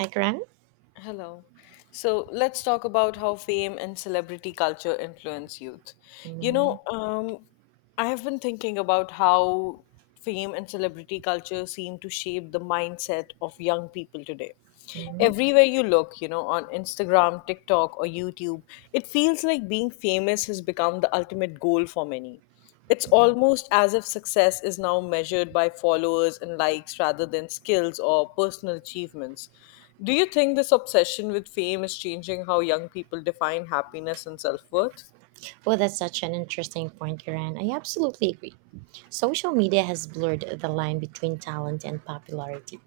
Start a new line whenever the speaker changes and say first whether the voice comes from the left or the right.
right: I Gran.
left: Hello. So let's talk about how fame and celebrity culture influence youth. You
right: Mm-hmm.
left: know, um, I have been thinking about how fame and celebrity culture seem to shape the mindset of young people today.
right: Mm-hmm.
left: Everywhere you look, you know, on Instagram, TikTok, or YouTube, it feels like being famous has become the ultimate goal for many. It's almost as if success is now measured by followers and likes rather than skills or personal achievements. Do you think this obsession with fame is changing how young people define happiness and self worth?
right: Well, that's such an interesting point, Kiran. I absolutely agree. Social media has blurred the line between talent and popularity.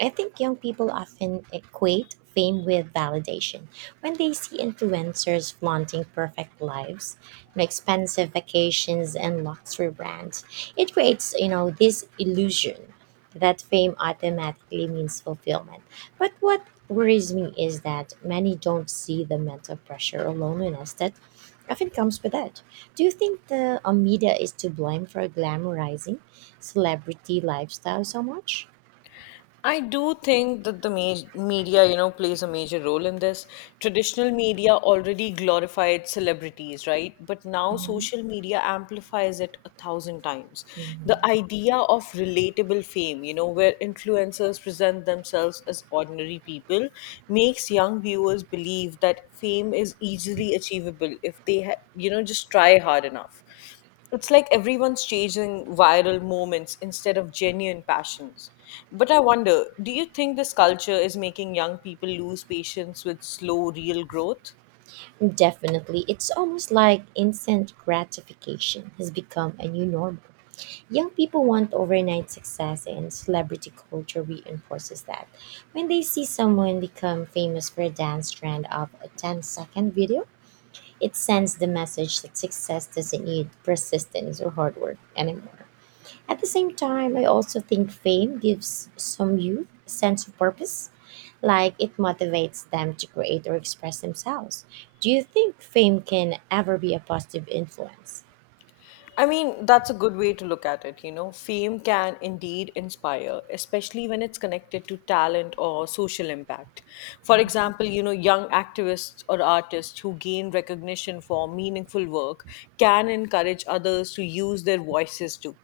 right: I think young people often equate fame with validation. When they see influencers flaunting perfect lives, you know, expensive vacations, and luxury brands, it creates, you know, this illusion that fame automatically means fulfillment. But what worries me is that many don't see the mental pressure or loneliness that often comes with that. Do you think the media is to blame for glamorizing celebrity lifestyle so much?
left: I do think that the media, you know, plays a major role in this. Traditional media already glorified celebrities, right? But now
right: Mhm,
left: social media amplifies it a thousand times.
right: mhm.
left: The idea of relatable fame, you know, where influencers present themselves as ordinary people, makes young viewers believe that fame is easily achievable if they just try hard enough. It's like everyone's chasing viral moments instead of genuine passions. But I wonder, do you think this culture is making young people lose patience with slow, real growth?
right: Definitely. It's almost like instant gratification has become a new normal. Young people want overnight success, and celebrity culture reinforces that. When they see someone become famous for a dance trend of a ten-second video, it sends the message that success doesn't need persistence or hard work anymore. At the same time, I also think fame gives some youth a sense of purpose, like it motivates them to create or express themselves. Do you think fame can ever be a positive influence?
left: I mean, that's a good way to look at it. You know, fame can indeed inspire, especially when it's connected to talent or social impact. For example, you know, young activists or artists who gain recognition for meaningful work can encourage others to use their voices too.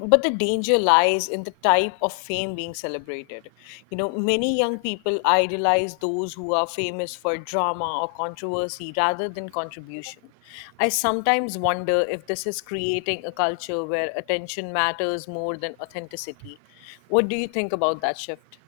left: But the danger lies in the type of fame being celebrated. You know, many young people idolize those who are famous for drama or controversy rather than contribution. I sometimes wonder if this is creating a culture where attention matters more than authenticity. What do you think about that shift?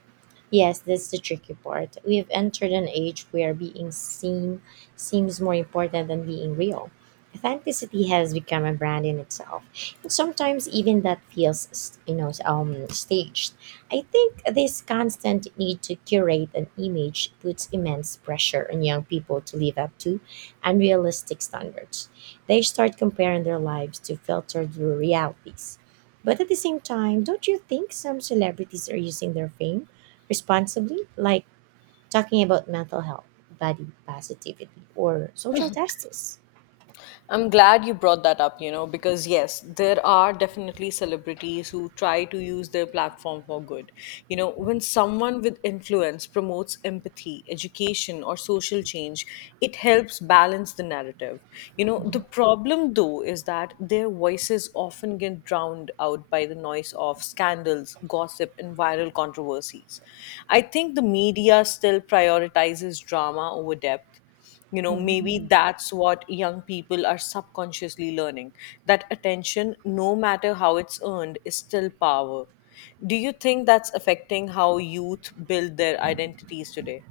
right: Yes, that's the tricky part. We've entered an age where being seen seems more important than being real. Authenticity has become a brand in itself, and sometimes even that feels, staged. I think this constant need to curate an image puts immense pressure on young people to live up to unrealistic standards. They start comparing their lives to filtered realities. But at the same time, don't you think some celebrities are using their fame responsibly, like talking about mental health, body positivity, or social justice?
left: I'm glad you brought that up, you know, because yes, there are definitely celebrities who try to use their platform for good. You know, when someone with influence promotes empathy, education, or social change, it helps balance the narrative. You know, the problem though is that their voices often get drowned out by the noise of scandals, gossip, and viral controversies. I think the media still prioritizes drama over depth. You know, maybe
right: Mhm.
left: that's what young people are subconsciously learning, that attention, no matter how it's earned, is still power. Do you think that's affecting how youth build their identities today?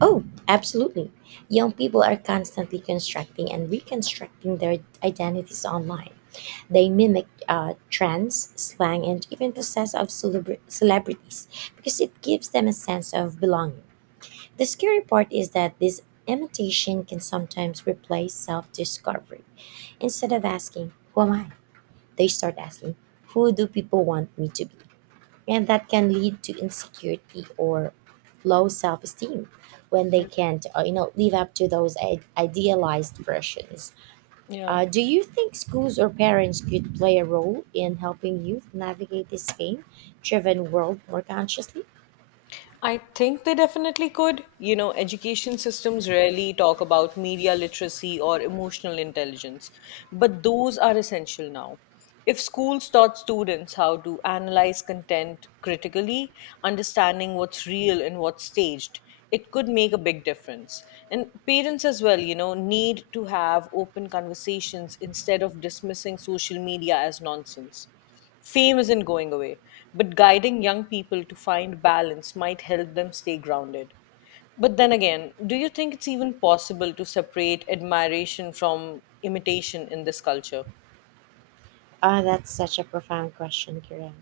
right: Oh, absolutely. Young people are constantly constructing and reconstructing their identities online. They mimic trends, slang, and even the sense of celebrities because it gives them a sense of belonging. The scary part is that this imitation can sometimes replace self discovery. Instead of asking, "Who am I?" they start asking, "Who do people want me to be?" And that can lead to insecurity or low self esteem when they
left: Yeah,
right: can't, live up to those idealized versions.
left: yeah,
right: Do you think schools or parents could play a role in helping youth navigate this fame driven world more consciously?
left: I think they definitely could. You know, education systems rarely talk about media literacy or emotional intelligence, but those are essential now. If schools taught students how to analyze content critically, understanding what's real and what's staged, it could make a big difference. And parents as well, you know, need to have open conversations instead of dismissing social media as nonsense. Fame isn't going away, but guiding young people to find balance might help them stay grounded. But then again, do you think it's even possible to separate admiration from imitation in this culture?
right: Ah, that's such a profound question, Kiran.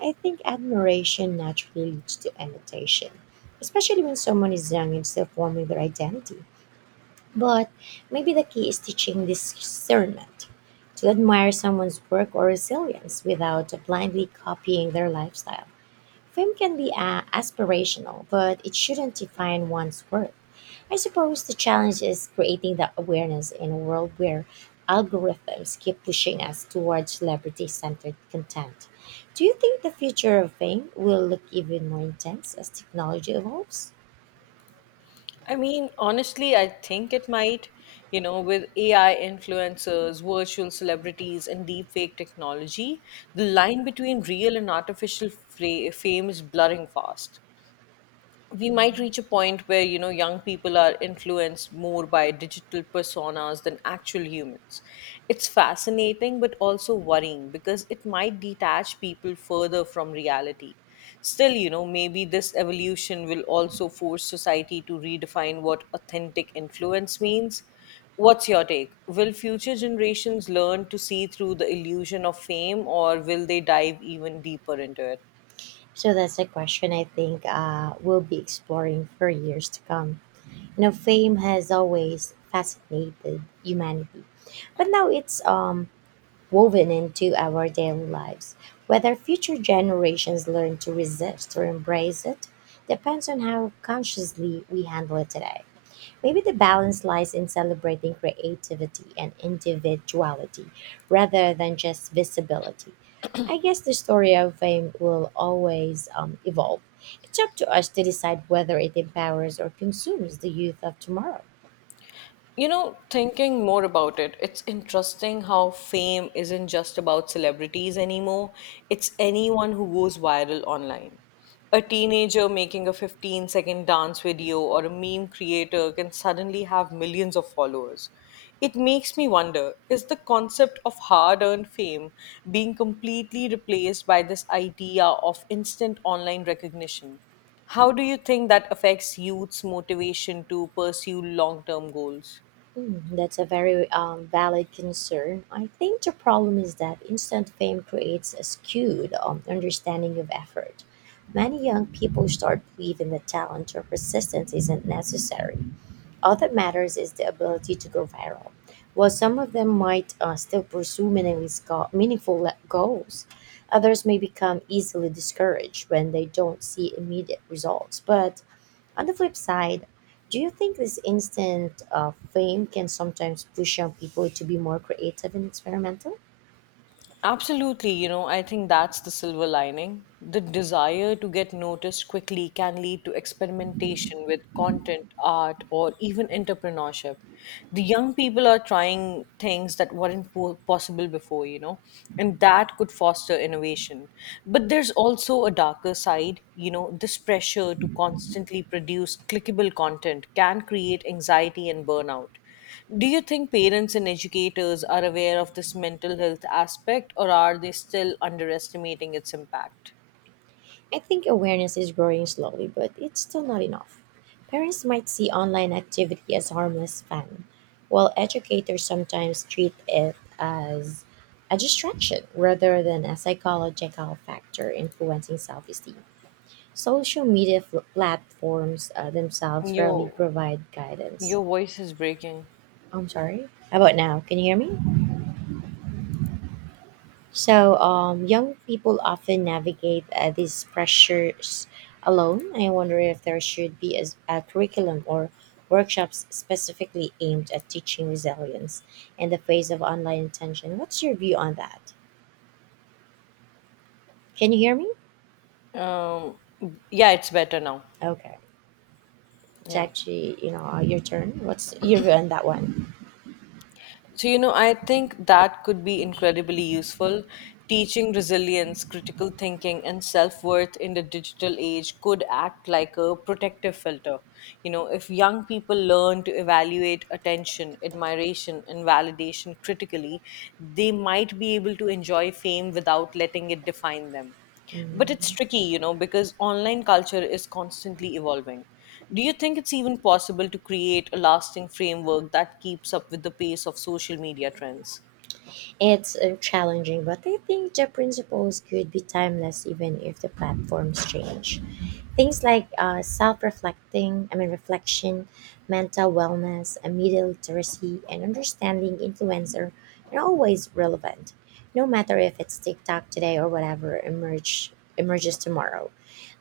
right: I think admiration naturally leads to imitation, especially when someone is young and still forming their identity. But maybe the key is teaching discernment to admire someone's work or resilience without blindly copying their lifestyle. Fame can be aspirational, but it shouldn't define one's worth. I suppose the challenge is creating that awareness in a world where algorithms keep pushing us towards celebrity centered content. Do you think the future of fame will look even more intense as technology evolves?
left: I mean, honestly, I think it might. You know, with AI influencers, virtual celebrities, and deepfake technology, the line between real and artificial fame is blurring fast. We might reach a point where, you know, young people are influenced more by digital personas than actual humans. It's fascinating but also worrying because it might detach people further from reality. Still, you know, maybe this evolution will also force society to redefine what authentic influence means. What's your take? Will future generations learn to see through the illusion of fame, or will they dive even deeper into it?
right: So that's a question I think we'll be exploring for years to come. You know, fame has always fascinated humanity, but now it's woven into our daily lives. Whether future generations learn to resist or embrace it depends on how consciously we handle it today. Maybe the balance lies in celebrating creativity and individuality rather than just visibility. I guess the story of fame will always evolve. It's up to us to decide whether it empowers or consumes the youth of tomorrow.
left: You know, thinking more about it, it's interesting how fame isn't just about celebrities anymore. It's anyone who goes viral online. A teenager making a 15-second dance video or a meme creator can suddenly have millions of followers. It makes me wonder, is the concept of hard earned fame being completely replaced by this idea of instant online recognition? How do you think that affects youth's motivation to pursue long term goals?
right: Mm, that's a very valid concern. I think the problem is that instant fame creates a skewed understanding of effort. Many young people start believing that talent or persistence isn't necessary. All that matters is the ability to go viral. While some of them might still pursue meaningless go- meaningful goals, others may become easily discouraged when they don't see immediate results. But on the flip side, do you think this instant fame can sometimes push young people to be more creative and experimental?
left: Absolutely, you know, I think that's the silver lining. The desire to get noticed quickly can lead to experimentation with content, art, or even entrepreneurship. The young people are trying things that weren't possible before, you know, and that could foster innovation. But there's also a darker side, you know, this pressure to constantly produce clickable content can create anxiety and burnout. Do you think parents and educators are aware of this mental health aspect, or are they still underestimating its impact?
right: I think awareness is growing slowly, but it's still not enough. Parents might see online activity as harmless fun, while educators sometimes treat it as a distraction rather than a psychological factor influencing self esteem. Social media platforms themselves rarely
left: Your
right: provide guidance.
left: your voice is breaking.
right: I'm sorry. How about now? Can you hear me? So, young people often navigate these pressures alone. I wonder if there should be a curriculum or workshops specifically aimed at teaching resilience in the face of online attention. What's your view on that? Can you hear me?
left: Um yeah, it's better now.
right: Okay. It's
left: Yeah.
right: actually, you know, your turn. What's your view on that one?
left: So, you know, I think that could be incredibly useful. Teaching resilience, critical thinking, and self worth in the digital age could act like a protective filter. You know, if young people learn to evaluate attention, admiration, and validation critically, they might be able to enjoy fame without letting it define them. But it's
right: Mm.
left: tricky, you know, because online culture is constantly evolving. Do you think it's even possible to create a lasting framework that keeps up with the pace of social media trends?
right: It's challenging, but I think the principles could be timeless even if the platforms change. Things like self-reflecting, I mean reflection, mental wellness, and media literacy, and understanding influencer are always relevant, no matter if it's TikTok today or whatever emerges tomorrow.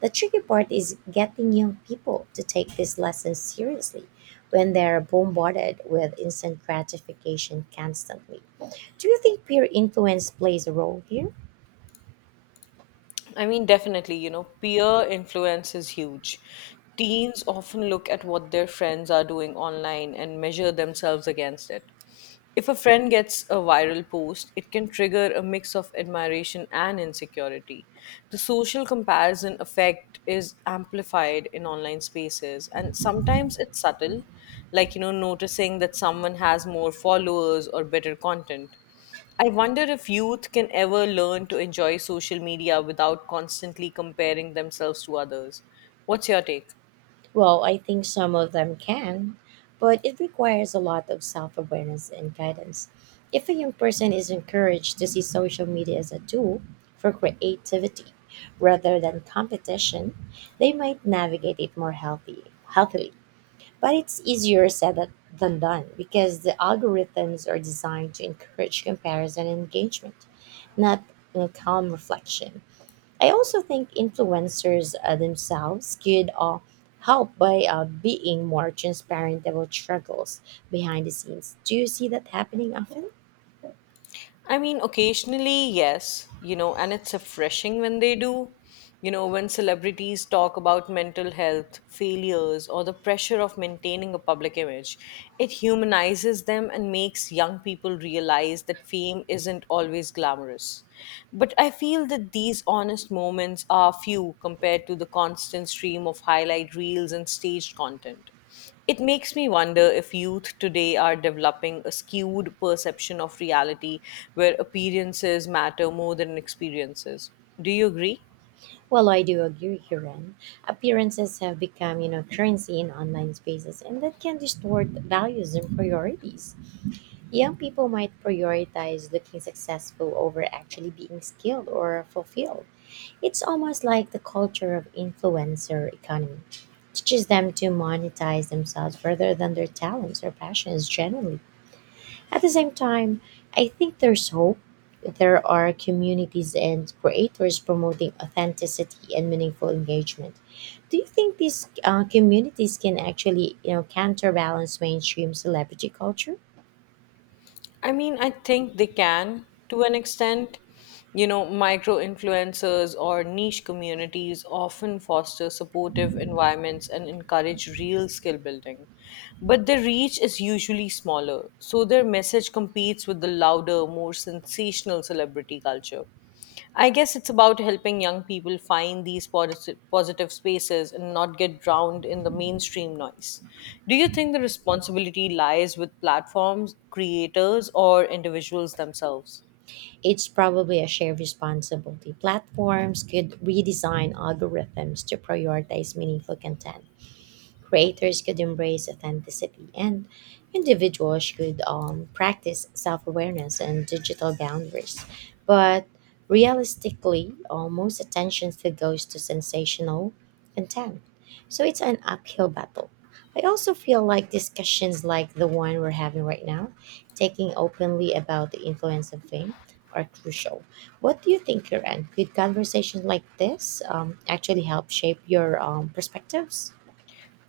right: The tricky part is getting young people to take these lessons seriously when they're bombarded with instant gratification constantly. Do you think peer influence plays a role here?
left: I mean, definitely, you know, peer influence is huge. Teens often look at what their friends are doing online and measure themselves against it. If a friend gets a viral post, it can trigger a mix of admiration and insecurity. The social comparison effect is amplified in online spaces, and sometimes it's subtle, like, you know, noticing that someone has more followers or better content. I wonder if youth can ever learn to enjoy social media without constantly comparing themselves to others. What's your take?
right: Well, I think some of them can, but it requires a lot of self awareness and guidance. If a young person is encouraged to see social media as a tool for creativity rather than competition, they might navigate it more healthily. But it's easier said than done because the algorithms are designed to encourage comparison and engagement, not, you know, calm reflection. I also think influencers themselves could help by being more transparent about struggles behind the scenes. Do you see that happening often?
left: I mean, occasionally, yes, you know, and it's refreshing when they do. You know, when celebrities talk about mental health, failures, or the pressure of maintaining a public image, it humanizes them and makes young people realize that fame isn't always glamorous. But I feel that these honest moments are few compared to the constant stream of highlight reels and staged content. It makes me wonder if youth today are developing a skewed perception of reality where appearances matter more than experiences. Do you agree?
right: Well, I do agree, Huron. Appearances have become, you know, currency in online spaces, and that can distort values and priorities. Young people might prioritize looking successful over actually being skilled or fulfilled. It's almost like the culture of influencer economy teaches them to monetize themselves rather than their talents or passions generally. At the same time, I think there's hope. There are communities and creators promoting authenticity and meaningful engagement. Do you think these communities can actually, you know, counterbalance mainstream celebrity culture?
left: I mean, I think they can to an extent. You know, micro influencers or niche communities often foster supportive environments and encourage real skill building. But their reach is usually smaller, so their message competes with the louder, more sensational celebrity culture. I guess it's about helping young people find these positive spaces and not get drowned in the mainstream noise. Do you think the responsibility lies with platforms, creators, or individuals themselves?
right: It's probably a shared responsibility. Platforms could redesign algorithms to prioritize meaningful content. Creators could embrace authenticity, and individuals could practice self awareness and digital boundaries. But realistically, most attention still goes to sensational content. So it's an uphill battle. I also feel like discussions like the one we're having right now, taking openly about the influence of fame, are crucial. What do you think, Karen? Could conversations like this actually help shape your perspectives?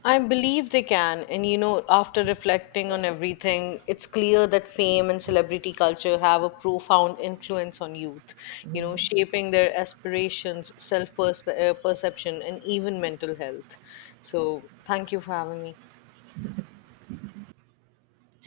left: I believe they can. And you know, after reflecting on everything, it's clear that fame and celebrity culture have a profound influence on youth, you know,
right: Mhm.
left: shaping their aspirations, self perception, and even mental health. So, thank you for having me.